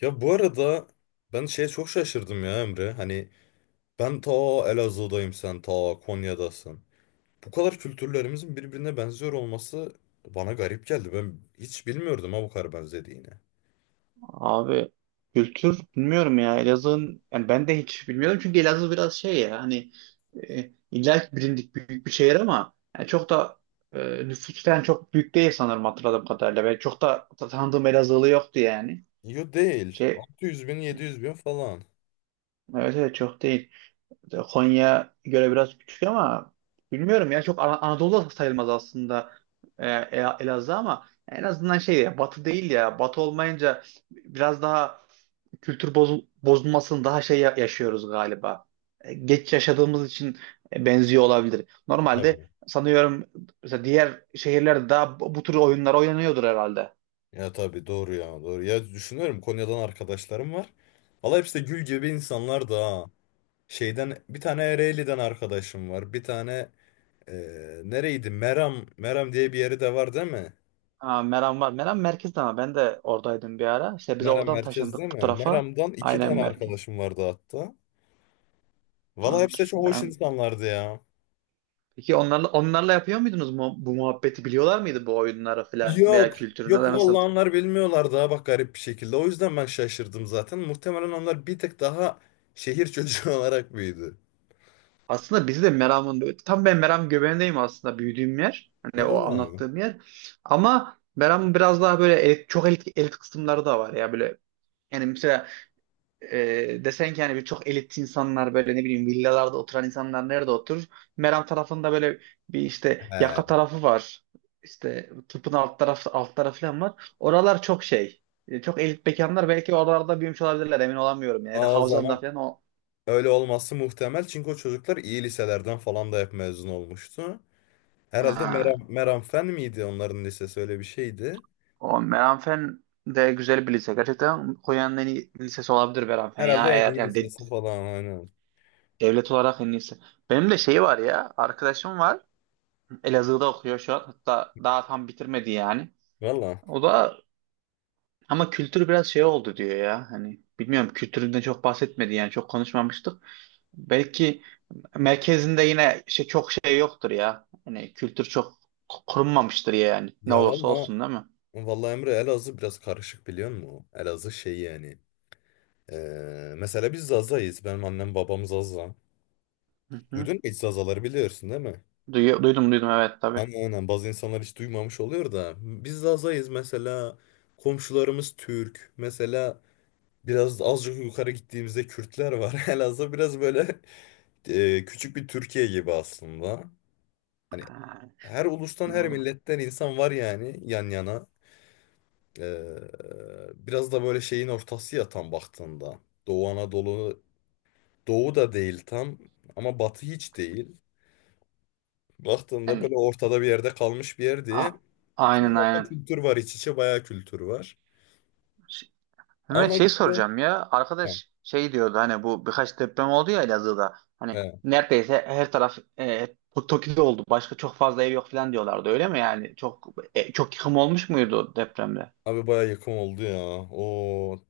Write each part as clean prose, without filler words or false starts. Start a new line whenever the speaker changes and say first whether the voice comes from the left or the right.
left: Ya bu arada ben şeye çok şaşırdım ya Emre. Hani ben ta Elazığ'dayım, sen ta Konya'dasın. Bu kadar kültürlerimizin birbirine benziyor olması bana garip geldi. Ben hiç bilmiyordum ha, bu kadar benzediğini.
right: Abi, kültür bilmiyorum ya Elazığ'ın, yani ben de hiç bilmiyorum çünkü Elazığ biraz şey ya hani, illa ki bilindik büyük bir şehir ama yani çok da e, nüfustan çok büyük değil sanırım hatırladığım kadarıyla. Ben çok da tanıdığım Elazığlı yoktu yani.
left: Yo, değil.
right: Şey
left: 600 bin 700 bin falan.
right: evet, evet, çok değil. Konya göre biraz küçük ama bilmiyorum ya çok Anadolu'da sayılmaz aslında, Elazığ ama en azından şey ya batı değil, ya batı olmayınca biraz daha kültür bozulmasını daha şey yaşıyoruz galiba. Geç yaşadığımız için benziyor olabilir. Normalde
left: Tabii.
right: sanıyorum, mesela diğer şehirlerde daha bu tür oyunlar oynanıyordur herhalde.
left: Ya tabii, doğru ya, doğru. Ya düşünüyorum, Konya'dan arkadaşlarım var. Valla hepsi de gül gibi insanlar da ha. Şeyden bir tane Ereğli'den arkadaşım var. Bir tane nereydi? Meram. Meram diye bir yeri de var değil mi?
right: Ha, Meram var. Meram merkezde ama ben de oradaydım bir ara. İşte biz
left: Meram
right: oradan
left: merkez değil
right: taşındık bu
left: mi?
right: tarafa.
left: Meram'dan iki
right: Aynen
left: tane
right: merkez.
left: arkadaşım vardı hatta. Valla hepsi de
right: Doğrudur.
left: çok hoş
right: Meram.
left: insanlardı ya.
right: Peki onlarla yapıyor muydunuz mu, bu muhabbeti biliyorlar mıydı, bu oyunları falan veya
left: Yok.
right: kültürünü
left: Yok,
right: de
left: vallahi
right: nasıl?
left: onlar bilmiyorlardı, ha bak, garip bir şekilde. O yüzden ben şaşırdım zaten. Muhtemelen onlar bir tık daha şehir çocuğu olarak büyüdü.
right: Aslında bizi de Meram'ın tam, ben Meram göbeğindeyim aslında büyüdüğüm yer. Hani o
left: Vallahi mi?
right: anlattığım yer. Ama Meram'ın biraz daha böyle çok elit, elit kısımları da var ya böyle, yani mesela desen ki yani bir çok elit insanlar böyle, ne bileyim, villalarda oturan insanlar nerede oturur? Meram tarafında böyle bir işte
left: He.
right: yaka tarafı var. İşte tıpın alt tarafı falan var. Oralar çok şey. Çok elit mekanlar, belki oralarda büyümüş olabilirler, emin olamıyorum yani. Ya da
left: Aa, o
right: Havzan'da
left: zaman
right: falan o.
left: öyle olması muhtemel. Çünkü o çocuklar iyi liselerden falan da hep mezun olmuştu. Herhalde Meram,
right: Ha.
left: Meram Fen miydi onların lisesi, öyle bir şeydi.
right: O Meranfen de güzel bir lise. Gerçekten Konya'nın en iyi lisesi olabilir Meranfen
left: Herhalde
right: ya.
left: en
right: Eğer
left: iyi
right: yani
left: lisesi falan, aynen.
right: devlet olarak en iyisi. Benim de şey var ya. Arkadaşım var. Elazığ'da okuyor şu an. Hatta daha tam bitirmedi yani.
left: Valla.
right: O da, ama kültür biraz şey oldu diyor ya. Hani bilmiyorum, kültüründen çok bahsetmedi yani, çok konuşmamıştık. Belki merkezinde yine şey çok şey yoktur ya. Hani kültür çok korunmamıştır yani. Ne
left: Ya
right: olursa
left: valla
right: olsun, değil mi?
left: Vallahi Emre, Elazığ biraz karışık, biliyor musun? Elazığ şey yani. Mesela biz Zaza'yız. Benim annem babam Zaza.
right: Hı hı.
left: Duydun mu hiç Zazaları, biliyorsun değil mi?
right: Duydum, evet, tabii.
left: Aynen, aynen, bazı insanlar hiç duymamış oluyor da. Biz Zaza'yız mesela. Komşularımız Türk. Mesela biraz azıcık yukarı gittiğimizde Kürtler var. Elazığ biraz böyle küçük bir Türkiye gibi aslında. Hani
right: Ha,
left: her ulustan, her
right: anladım.
left: milletten insan var yani, yan yana. Ee, Biraz da böyle şeyin ortası ya, tam baktığında. Doğu Anadolu, Doğu da değil tam, ama Batı hiç değil. Baktığında böyle
right: Yani
left: ortada bir yerde kalmış bir yer diye.
right: a-
left: Çok
right: aynen,
left: fazla
right: aynen.
left: kültür var, iç içe bayağı kültür var.
right: Ş- Mehmet,
left: Ama
right: şey
left: işte,
right: soracağım ya.
left: he,
right: Arkadaş şey diyordu, hani bu birkaç deprem oldu ya Elazığ'da. Hani
left: he.
right: neredeyse her taraf, Toki'de oldu. Başka çok fazla ev yok falan diyorlardı. Öyle mi yani? Çok, çok yıkım olmuş muydu depremde?
left: Abi bayağı yakın oldu ya. O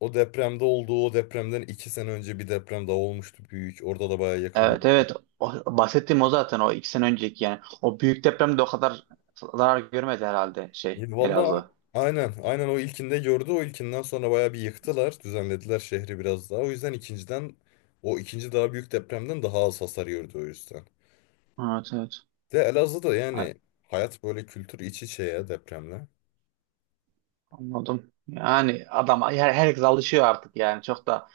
left: o depremde oldu. O depremden 2 sene önce bir deprem daha olmuştu, büyük. Orada da bayağı yakın
right: Evet,
left: oldu.
right: evet. O, bahsettiğim o zaten o 2 sene önceki yani. O büyük depremde o kadar zarar görmedi herhalde
left: Ya
right: şey
left: valla,
right: Elazığ.
left: aynen, aynen, o ilkinde gördü, o ilkinden sonra bayağı bir yıktılar, düzenlediler şehri biraz daha, o yüzden ikinciden, o ikinci daha büyük depremden daha az hasar gördü, o yüzden.
right: Evet, evet.
left: De Elazığ'da
right: Ay,
left: yani hayat böyle, kültür iç içe ya, depremle.
right: anladım. Yani adam, herkes alışıyor artık yani çok da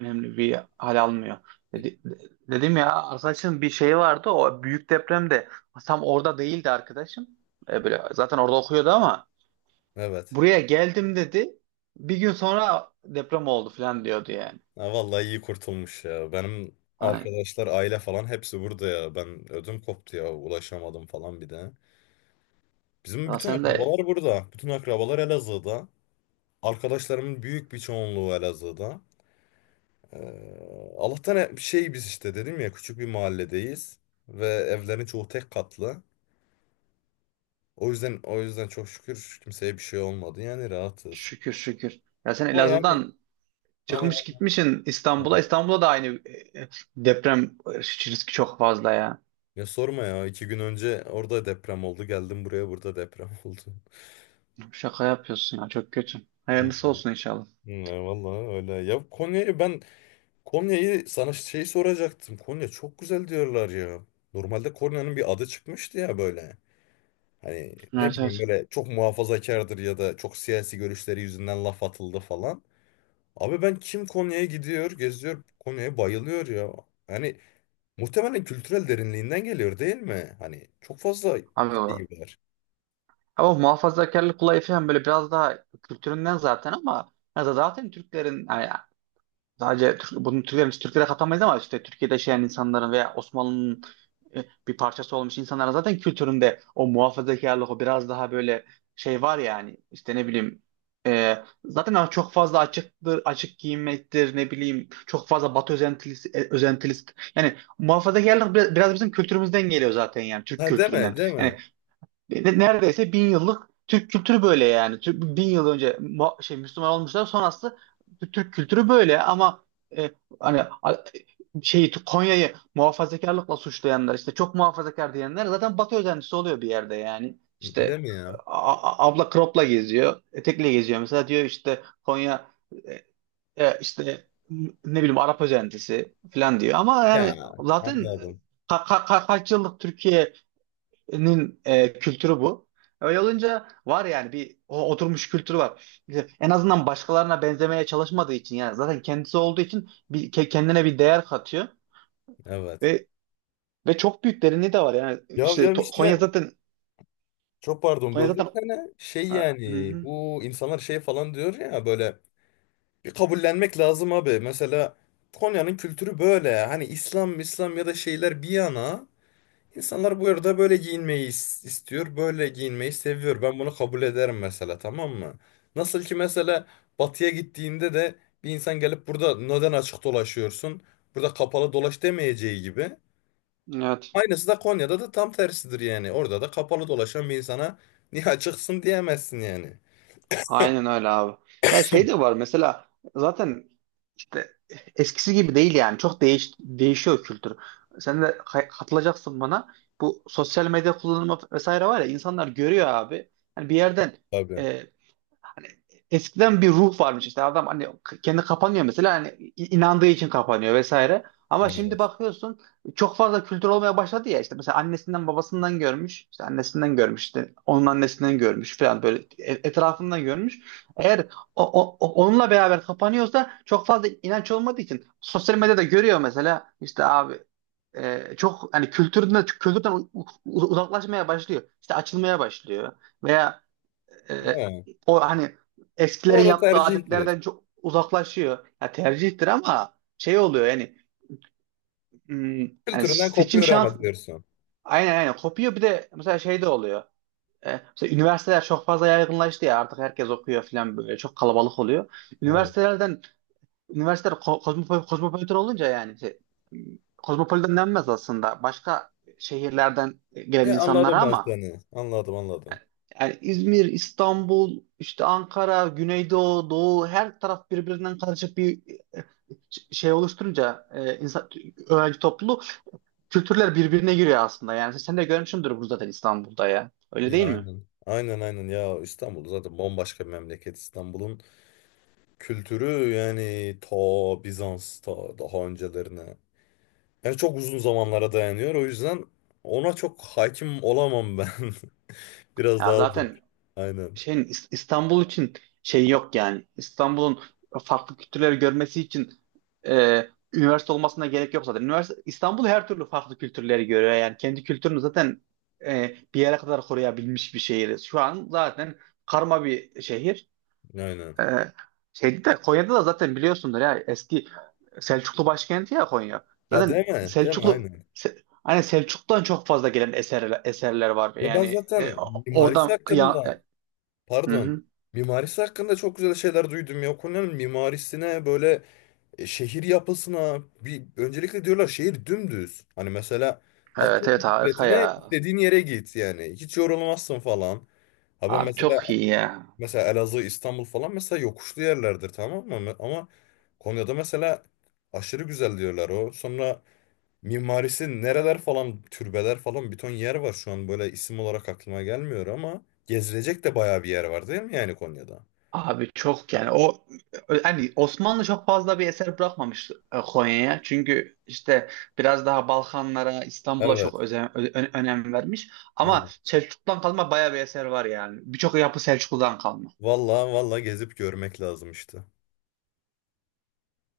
right: önemli bir hal almıyor. Dedi- Dedim ya, arkadaşım bir şey vardı, o büyük depremde tam orada değildi arkadaşım. Böyle zaten orada okuyordu ama
left: Evet.
right: buraya geldim dedi. Bir gün sonra deprem oldu falan diyordu yani.
left: Ha, vallahi iyi kurtulmuş ya, benim
right: Hani
left: arkadaşlar, aile falan hepsi burada ya, ben ödüm koptu ya, ulaşamadım falan bir de. Bizim
right: ya
left: bütün
right: sen de,
left: akrabalar burada, bütün akrabalar Elazığ'da, arkadaşlarımın büyük bir çoğunluğu Elazığ'da. Allah'tan biz işte, dedim ya, küçük bir mahalledeyiz ve evlerin çoğu tek katlı. O yüzden çok şükür kimseye bir şey olmadı. Yani rahatız.
right: şükür şükür. Ya sen
left: Ama yani
right: Elazığ'dan
left: ama
right: çıkmış gitmişsin İstanbul'a.
left: yani-
right: İstanbul'da da aynı deprem riski çok fazla ya.
left: Ya sorma ya, 2 gün önce orada deprem oldu, geldim buraya, burada deprem oldu.
right: Şaka yapıyorsun ya, çok kötü.
left: Hı,
right: Hayırlısı olsun inşallah.
left: hı. Vallahi öyle. Konya'yı sana şey soracaktım. Konya çok güzel diyorlar ya. Normalde Konya'nın bir adı çıkmıştı ya böyle. Hani ne
right: Evet,
left: bileyim,
right: evet.
left: böyle çok muhafazakardır ya da çok siyasi görüşleri yüzünden laf atıldı falan. Abi ben kim Konya'ya gidiyor, geziyor, Konya'ya bayılıyor ya. Hani muhtemelen kültürel derinliğinden geliyor değil mi? Hani çok fazla
right: Abi,
left: şey var.
right: ama muhafazakarlık olayı falan böyle biraz daha kültüründen zaten, ama ya da zaten Türklerin yani, sadece Türk, bunu Türklerin Türklere katamayız ama işte Türkiye'de yaşayan insanların veya Osmanlı'nın bir parçası olmuş insanların zaten kültüründe o muhafazakarlık o biraz daha böyle şey var yani, işte ne bileyim, zaten çok fazla açıktır, açık giyinmektir, ne bileyim çok fazla Batı özentilisi, özentilisi, yani muhafazakarlık biraz bizim kültürümüzden geliyor zaten, yani Türk
left: Ha, deme,
right: kültüründen.
left: deme.
right: Yani neredeyse 1.000 yıllık Türk kültürü böyle yani. Türk, 1.000 yıl önce Müslüman olmuşlar sonrası Türk kültürü böyle ama e, hani, şeyi Konya'yı muhafazakarlıkla suçlayanlar işte çok muhafazakar diyenler zaten Batı özentisi oluyor bir yerde yani. İşte
left: Deme ya.
right: abla cropla geziyor, etekle geziyor. Mesela diyor işte Konya, işte ne bileyim Arap özentisi falan diyor. Ama yani
left: Ya,
right: zaten
left: anladım.
right: kaç yıllık Türkiye nin kültürü bu. Öyle olunca var yani, bir o oturmuş kültür var. İşte en azından başkalarına benzemeye çalışmadığı için yani zaten kendisi olduğu için bir, kendine bir değer katıyor
left: Evet.
right: ve ve çok büyük derinliği de var yani,
left: Ya
right: işte
left: ya
right: To-
left: işte,
right: Konya zaten
left: çok pardon,
right: Konya
left: böldüm
right: zaten
left: seni. Şey
right: Ha, hı
left: yani,
right: hı.
left: bu insanlar şey falan diyor ya böyle. Bir kabullenmek lazım abi. Mesela Konya'nın kültürü böyle. Hani İslam, İslam ya da şeyler bir yana, insanlar bu arada böyle giyinmeyi istiyor. Böyle giyinmeyi seviyor. Ben bunu kabul ederim mesela, tamam mı? Nasıl ki mesela batıya gittiğinde de bir insan gelip "Burada neden açık dolaşıyorsun? Burada kapalı dolaş" demeyeceği gibi.
right: Evet.
left: Aynısı da Konya'da da tam tersidir yani. Orada da kapalı dolaşan bir insana "Niye açıksın?" diyemezsin yani.
right: Aynen öyle abi. Ya şey de var mesela, zaten işte eskisi gibi değil yani, çok değişiyor kültür. Sen de katılacaksın bana. Bu sosyal medya kullanımı vesaire var ya, insanlar görüyor abi. Yani bir yerden,
left: Tabii.
right: eskiden bir ruh varmış işte, adam hani kendi kapanıyor mesela, hani inandığı için kapanıyor vesaire. Ama şimdi
left: Evet.
right: bakıyorsun çok fazla kültür olmaya başladı ya, işte mesela annesinden babasından görmüş, işte annesinden görmüş, işte onun annesinden görmüş falan böyle etrafından görmüş. Eğer onunla beraber kapanıyorsa, çok fazla inanç olmadığı için sosyal medyada görüyor mesela, işte abi çok hani kültürden uzaklaşmaya başlıyor, işte açılmaya başlıyor veya e,
left: Ha.
right: o hani
left: O
right: eskilerin
left: da
right: yaptığı
left: tercihtir.
right: adetlerden çok uzaklaşıyor. Ya tercihtir ama şey oluyor yani, hmm, yani
left: Kültüründen
right: seçim
left: kopuyor ama,
right: şans,
left: diyorsun.
right: aynen, aynen kopuyor. Bir de mesela şey de oluyor. Mesela üniversiteler çok fazla yaygınlaştı ya, artık herkes okuyor falan böyle çok kalabalık oluyor.
left: Evet.
right: Üniversitelerden Üniversiteler kozmopolitan olunca yani şey, hmm, kozmopolitan denmez aslında başka şehirlerden gelen
left: Ya, anladım
right: insanlara,
left: ben
right: ama
left: seni. Anladım, anladım.
right: yani İzmir, İstanbul, işte Ankara, Güneydoğu, Doğu, her taraf birbirinden karışık bir şey oluşturunca, insan, öğrenci topluluğu, kültürler birbirine giriyor aslında. Yani sen de görmüşsündür bunu zaten İstanbul'da ya. Öyle
left: Ya,
right: değil mi?
left: aynen. Aynen, aynen ya, İstanbul zaten bambaşka bir memleket. İstanbul'un kültürü yani ta Bizans, ta daha öncelerine. Yani çok uzun zamanlara dayanıyor. O yüzden ona çok hakim olamam ben. Biraz
right: Ya
left: daha zor.
right: zaten
left: Aynen.
right: şey İstanbul için şey yok yani. İstanbul'un farklı kültürleri görmesi için üniversite olmasına gerek yok zaten. Üniversite İstanbul her türlü farklı kültürleri görüyor yani. Kendi kültürünü zaten bir yere kadar koruyabilmiş bir şehir. Şu an zaten karma bir şehir.
left: Aynen.
right: E, Şeydi de Konya'da da zaten biliyorsundur ya, eski Selçuklu başkenti ya Konya.
left: Ha,
right: Zaten
left: değil mi? Değil mi?
right: Selçuklu.
left: Aynen.
right: Hani Selçuk'tan çok fazla gelen eserler var.
left: Ya ben
right: Yani
left: zaten mimarisi
right: oradan ya.
left: hakkında,
right: Hı
left: pardon.
right: hı.
left: Mimarisi hakkında çok güzel şeyler duydum ya. Konya'nın mimarisine böyle, şehir yapısına bir, öncelikle diyorlar şehir dümdüz. Hani mesela atla
right: Evet, evet, harika
left: bisikletine,
right: ya.
left: istediğin yere git yani. Hiç yorulmazsın falan. Ha ben
right: Abi
left: mesela
right: çok iyi ya.
left: mesela Elazığ, İstanbul falan, mesela yokuşlu yerlerdir, tamam mı? Ama Konya'da mesela aşırı güzel diyorlar o. Sonra mimarisi nereler falan, türbeler falan, bir ton yer var şu an, böyle isim olarak aklıma gelmiyor ama gezilecek de bayağı bir yer var değil mi yani, Konya'da?
right: Abi çok yani o hani, Osmanlı çok fazla bir eser bırakmamış Konya'ya. Çünkü işte biraz daha Balkanlara, İstanbul'a çok
left: Evet.
right: önem vermiş. Ama
left: Evet.
right: Selçuklu'dan kalma bayağı bir eser var yani. Birçok yapı Selçuklu'dan kalma.
left: Vallahi vallahi gezip görmek lazım işte.